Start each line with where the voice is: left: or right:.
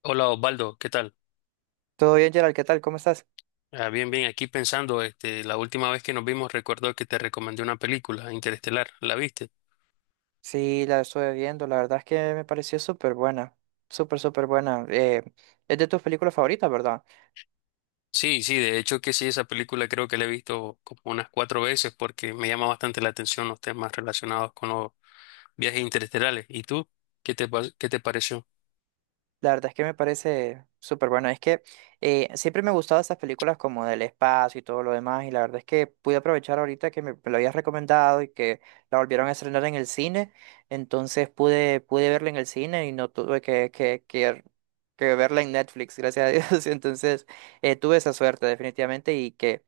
left: Hola Osvaldo, ¿qué tal?
right: Todo bien, Gerald, ¿qué tal? ¿Cómo estás?
left: Bien, bien, aquí pensando, la última vez que nos vimos recuerdo que te recomendé una película, Interestelar, ¿la viste?
right: Sí, la estuve viendo, la verdad es que me pareció súper buena, súper buena. Es de tus películas favoritas, ¿verdad?
left: Sí, sí, de hecho que sí, esa película creo que la he visto como unas cuatro veces porque me llama bastante la atención los temas relacionados con los viajes interestelares. ¿Y tú? ¿Qué te pareció?
right: La verdad es que me parece súper buena. Es que siempre me gustaban esas películas como del espacio y todo lo demás, y la verdad es que pude aprovechar ahorita que me lo habías recomendado y que la volvieron a estrenar en el cine, entonces pude verla en el cine y no tuve que verla en Netflix, gracias a Dios. Entonces tuve esa suerte definitivamente y que...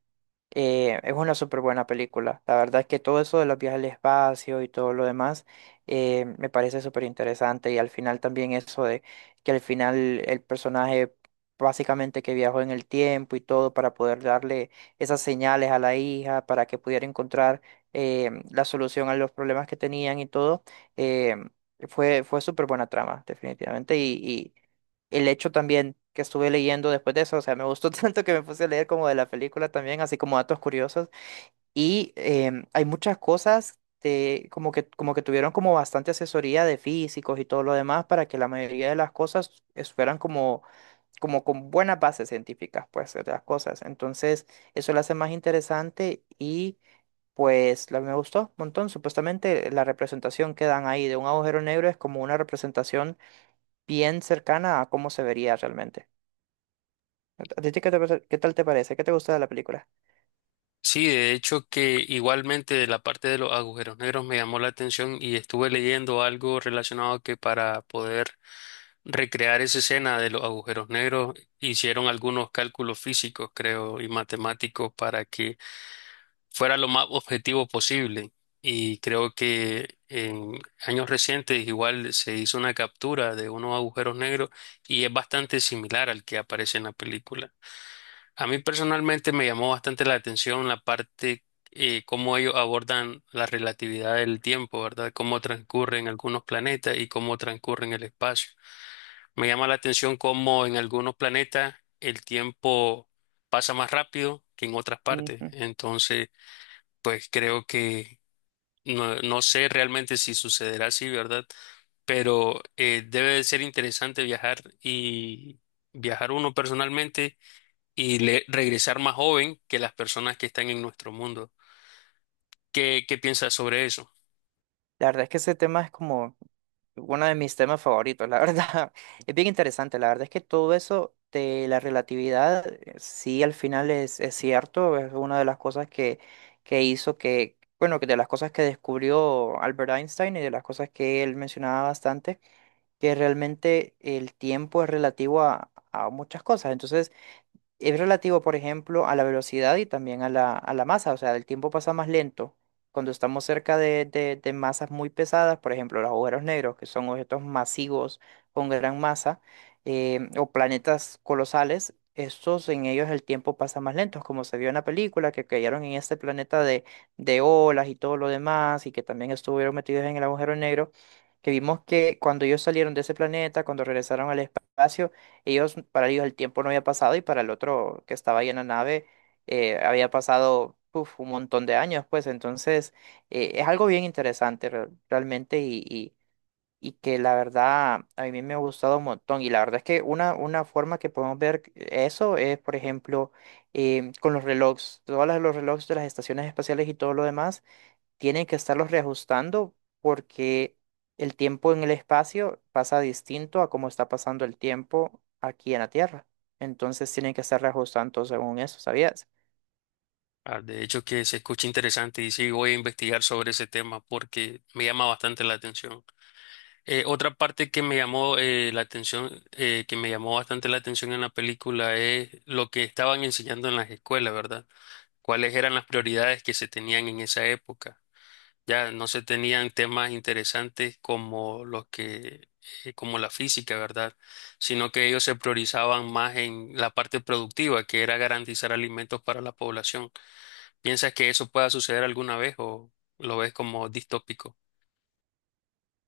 right: Es una súper buena película. La verdad es que todo eso de los viajes al espacio y todo lo demás me parece súper interesante. Y al final también eso de que al final el personaje básicamente que viajó en el tiempo y todo para poder darle esas señales a la hija para que pudiera encontrar la solución a los problemas que tenían y todo, eh, fue súper buena trama, definitivamente el hecho también que estuve leyendo después de eso, o sea, me gustó tanto que me puse a leer como de la película también, así como datos curiosos. Y hay muchas cosas de, como que tuvieron como bastante asesoría de físicos y todo lo demás para que la mayoría de las cosas fueran como, como con buenas bases científicas, pues, de las cosas. Entonces, eso lo hace más interesante y me gustó un montón. Supuestamente la representación que dan ahí de un agujero negro es como una representación bien cercana a cómo se vería realmente. ¿A ti qué tal te parece? ¿Qué te gusta de la película?
left: Sí, de hecho que igualmente la parte de los agujeros negros me llamó la atención y estuve leyendo algo relacionado que para poder recrear esa escena de los agujeros negros hicieron algunos cálculos físicos, creo, y matemáticos para que fuera lo más objetivo posible. Y creo que en años recientes igual se hizo una captura de unos agujeros negros y es bastante similar al que aparece en la película. A mí personalmente me llamó bastante la atención la parte, cómo ellos abordan la relatividad del tiempo, ¿verdad? Cómo transcurren algunos planetas y cómo transcurren el espacio. Me llama la atención cómo en algunos planetas el tiempo pasa más rápido que en otras partes.
right: Ujú.
left: Entonces, pues creo que no, no sé realmente si sucederá así, ¿verdad? Pero debe de ser interesante viajar y viajar uno personalmente y regresar más joven que las personas que están en nuestro mundo. ¿Qué, qué piensas sobre eso?
right: La verdad es que ese tema es como uno de mis temas favoritos, la verdad. Es bien interesante, la verdad es que todo eso de la relatividad, sí, al final es cierto, es una de las cosas que hizo que, bueno, que de las cosas que descubrió Albert Einstein y de las cosas que él mencionaba bastante, que realmente el tiempo es relativo a muchas cosas. Entonces, es relativo, por ejemplo, a la velocidad y también a a la masa, o sea, el tiempo pasa más lento. Cuando estamos cerca de masas muy pesadas, por ejemplo, los agujeros negros, que son objetos masivos con gran masa, o planetas colosales, estos en ellos el tiempo pasa más lento, como se vio en la película, que cayeron en este planeta de olas y todo lo demás, y que también estuvieron metidos en el agujero negro, que vimos que cuando ellos salieron de ese planeta, cuando regresaron al espacio, para ellos el tiempo no había pasado y para el otro que estaba ahí en la nave había pasado uf, un montón de años, pues entonces es algo bien interesante realmente y que la verdad a mí me ha gustado un montón y la verdad es que una forma que podemos ver eso es, por ejemplo, con los relojes, todos los relojes de las estaciones espaciales y todo lo demás tienen que estarlos reajustando porque el tiempo en el espacio pasa distinto a cómo está pasando el tiempo aquí en la Tierra. Entonces tienen que estar reajustando según eso, ¿sabías?
left: De hecho, que se escucha interesante y sí, voy a investigar sobre ese tema porque me llama bastante la atención. Otra parte que me llamó la atención, que me llamó bastante la atención en la película es lo que estaban enseñando en las escuelas, ¿verdad? ¿Cuáles eran las prioridades que se tenían en esa época? Ya no se tenían temas interesantes como los que, como la física, ¿verdad? Sino que ellos se priorizaban más en la parte productiva, que era garantizar alimentos para la población. ¿Piensas que eso pueda suceder alguna vez o lo ves como distópico?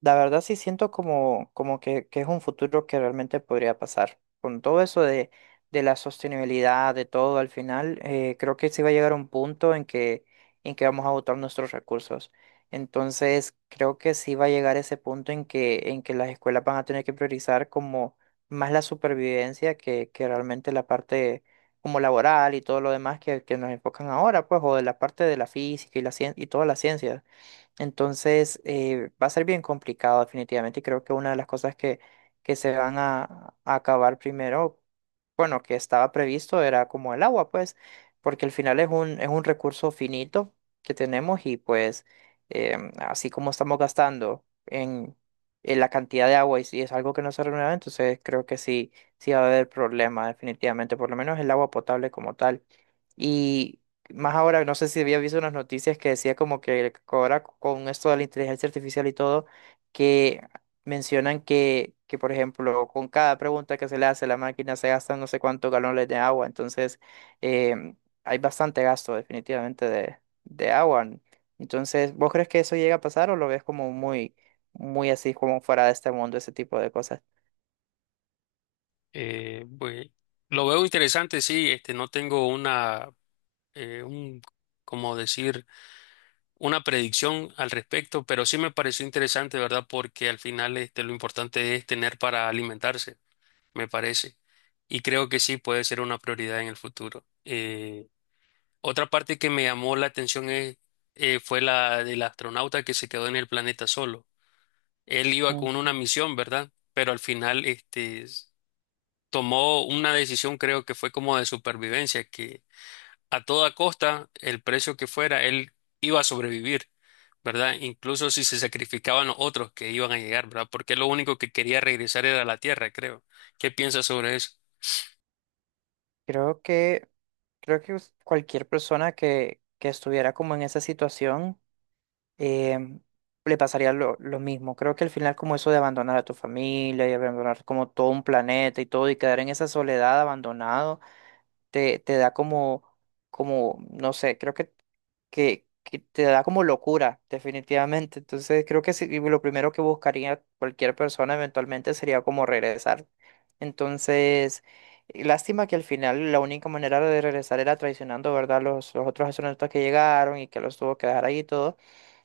right: La verdad sí siento como, que es un futuro que realmente podría pasar. Con todo eso de la sostenibilidad, de todo al final, creo que sí va a llegar un punto en que vamos a agotar nuestros recursos. Entonces, creo que sí va a llegar ese punto en que las escuelas van a tener que priorizar como más la supervivencia que realmente la parte como laboral y todo lo demás que nos enfocan ahora, pues, o de la parte de la física y la y todas las ciencias. Entonces, va a ser bien complicado definitivamente y creo que una de las cosas que se van a acabar primero, bueno, que estaba previsto era como el agua, pues, porque al final es un recurso finito que tenemos y pues así como estamos gastando en la cantidad de agua y si es algo que no se renueva, entonces creo que sí, sí va a haber problema definitivamente, por lo menos el agua potable como tal. Y más ahora, no sé si había visto unas noticias que decía como que ahora con esto de la inteligencia artificial y todo, que mencionan que, por ejemplo, con cada pregunta que se le hace a la máquina se gastan no sé cuántos galones de agua. Entonces, eh, hay bastante gasto definitivamente de agua. Entonces, ¿vos crees que eso llega a pasar o lo ves como muy, muy así, como fuera de este mundo, ese tipo de cosas?
left: Pues, lo veo interesante, sí, no tengo una, eh, un, como decir, una predicción al respecto, pero sí me pareció interesante, ¿verdad? Porque al final, lo importante es tener para alimentarse. Me parece. Y creo que sí puede ser una prioridad en el futuro. Otra parte que me llamó la atención es, fue la del astronauta que se quedó en el planeta solo. Él iba
right: Ujú.
left: con una misión, ¿verdad? Pero al final, tomó una decisión, creo que fue como de supervivencia, que a toda costa, el precio que fuera, él iba a sobrevivir, ¿verdad? Incluso si se sacrificaban los otros que iban a llegar, ¿verdad? Porque lo único que quería regresar era a la Tierra, creo. ¿Qué piensas sobre eso?
right: Creo que, creo que cualquier persona que estuviera como en esa situación em, le pasaría lo mismo. Creo que al final como eso de abandonar a tu familia y abandonar como todo un planeta y todo y quedar en esa soledad abandonado, te da como, como, no sé, creo que te da como locura, definitivamente. Entonces creo que sí, lo primero que buscaría cualquier persona eventualmente sería como regresar. Entonces, y lástima que al final la única manera de regresar era traicionando, ¿verdad? Los otros astronautas que llegaron y que los tuvo que dejar ahí y todo.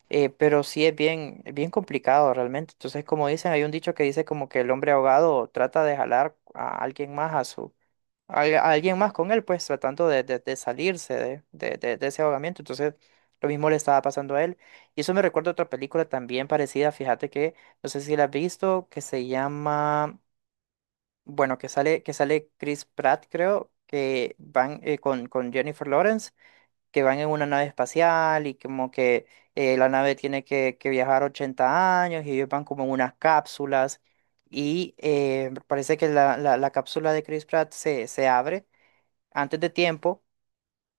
right: Pero sí es bien, bien complicado realmente. Entonces, como dicen, hay un dicho que dice como que el hombre ahogado trata de jalar a alguien más a su, a alguien más con él, pues tratando de, de salirse de, de ese ahogamiento. Entonces, lo mismo le estaba pasando a él. Y eso me recuerda a otra película también parecida, fíjate que, no sé si la has visto, que se llama, bueno, que que sale Chris Pratt, creo, que van con Jennifer Lawrence que van en una nave espacial y como que la nave tiene que viajar 80 años y ellos van como en unas cápsulas y parece que la cápsula de Chris Pratt se, se abre antes de tiempo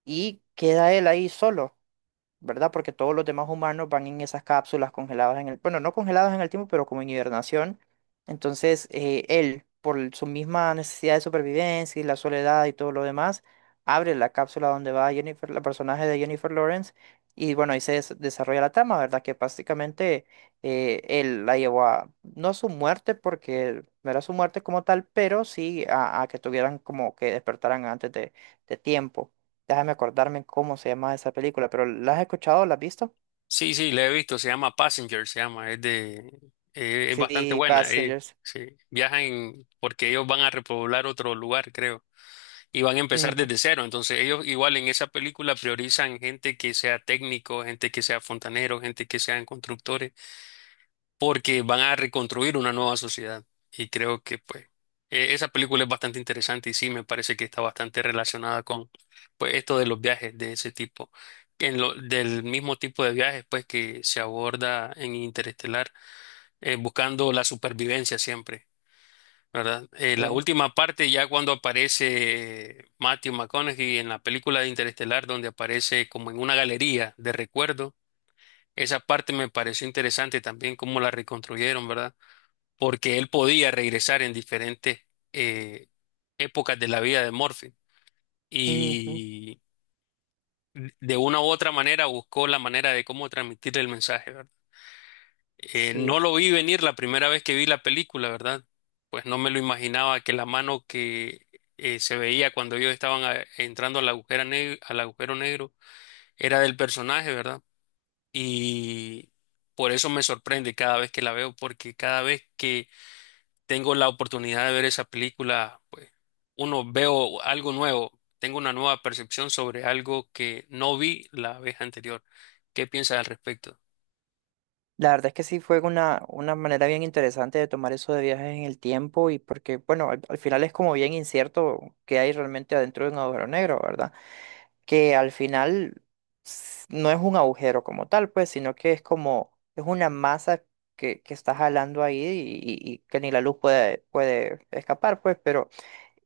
right: y queda él ahí solo. ¿Verdad? Porque todos los demás humanos van en esas cápsulas congeladas en el, bueno, no congeladas en el tiempo, pero como en hibernación. Entonces, él, por su misma necesidad de supervivencia y la soledad y todo lo demás, abre la cápsula donde va Jennifer, la personaje de Jennifer Lawrence, y bueno, ahí se desarrolla la trama, ¿verdad? Que básicamente él la llevó a, no a su muerte, porque no era su muerte como tal, pero sí a que tuvieran como que despertaran antes de tiempo. Déjame acordarme cómo se llama esa película, pero ¿la has escuchado? ¿La has visto?
left: Sí, sí, la he visto, se llama Passenger, se llama, es de, es bastante
right: Sí,
left: buena,
right: Passengers.
left: sí. Porque ellos van a repoblar otro lugar, creo, y van a empezar
right: Ujú,
left: desde cero, entonces ellos igual en esa película priorizan gente que sea técnico, gente que sea fontanero, gente que sean constructores porque van a reconstruir una nueva sociedad. Y creo que pues esa película es bastante interesante y sí me parece que está bastante relacionada con pues esto de los viajes de ese tipo, que en lo, del mismo tipo de viajes pues que se aborda en Interestelar, buscando la supervivencia siempre. ¿Verdad?
right: sí.
left: La última parte, ya cuando aparece Matthew McConaughey en la película de Interestelar, donde aparece como en una galería de recuerdo, esa parte me pareció interesante también, cómo la reconstruyeron, ¿verdad? Porque él podía regresar en diferentes eh, épocas de la vida de Morphy
right: Ujú,
left: y de una u otra manera buscó la manera de cómo transmitirle el mensaje, ¿verdad? No
right: sí.
left: lo vi venir la primera vez que vi la película, ¿verdad? Pues no me lo imaginaba que la mano que se veía cuando ellos estaban entrando al agujero negro era del personaje, ¿verdad? Y por eso me sorprende cada vez que la veo, porque cada vez que tengo la oportunidad de ver esa película, pues uno veo algo nuevo, tengo una nueva percepción sobre algo que no vi la vez anterior. ¿Qué piensas al respecto?
right: La verdad es que sí fue una manera bien interesante de tomar eso de viajes en el tiempo y porque, bueno, al, al final es como bien incierto qué hay realmente adentro de un agujero negro, ¿verdad? Que al final no es un agujero como tal, pues, sino que es como, es una masa que está jalando ahí y, y que ni la luz puede, puede escapar, pues, pero...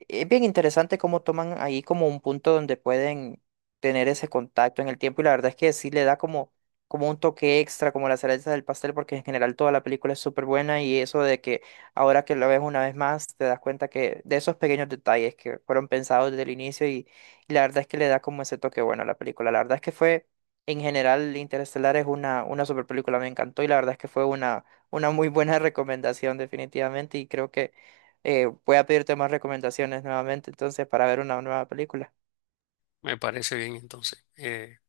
right: Es bien interesante cómo toman ahí como un punto donde pueden tener ese contacto en el tiempo y la verdad es que sí le da como, como un toque extra, como la cereza del pastel, porque en general toda la película es súper buena y eso de que ahora que la ves una vez más te das cuenta que de esos pequeños detalles que fueron pensados desde el inicio y la verdad es que le da como ese toque bueno a la película. La verdad es que fue, en general, Interestelar es una super película, me encantó y la verdad es que fue una muy buena recomendación definitivamente y creo que voy a pedirte más recomendaciones nuevamente, entonces, para ver una nueva película.
left: Me parece bien entonces.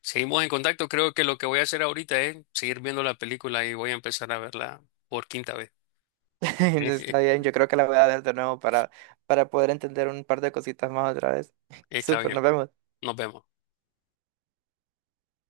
left: Seguimos en contacto, creo que lo que voy a hacer ahorita es seguir viendo la película y voy a empezar a verla por quinta vez.
right: Entonces, está bien, yo creo que la voy a ver de nuevo para poder entender un par de cositas más otra vez.
left: Está
right: Súper,
left: bien,
right: nos vemos.
left: nos vemos.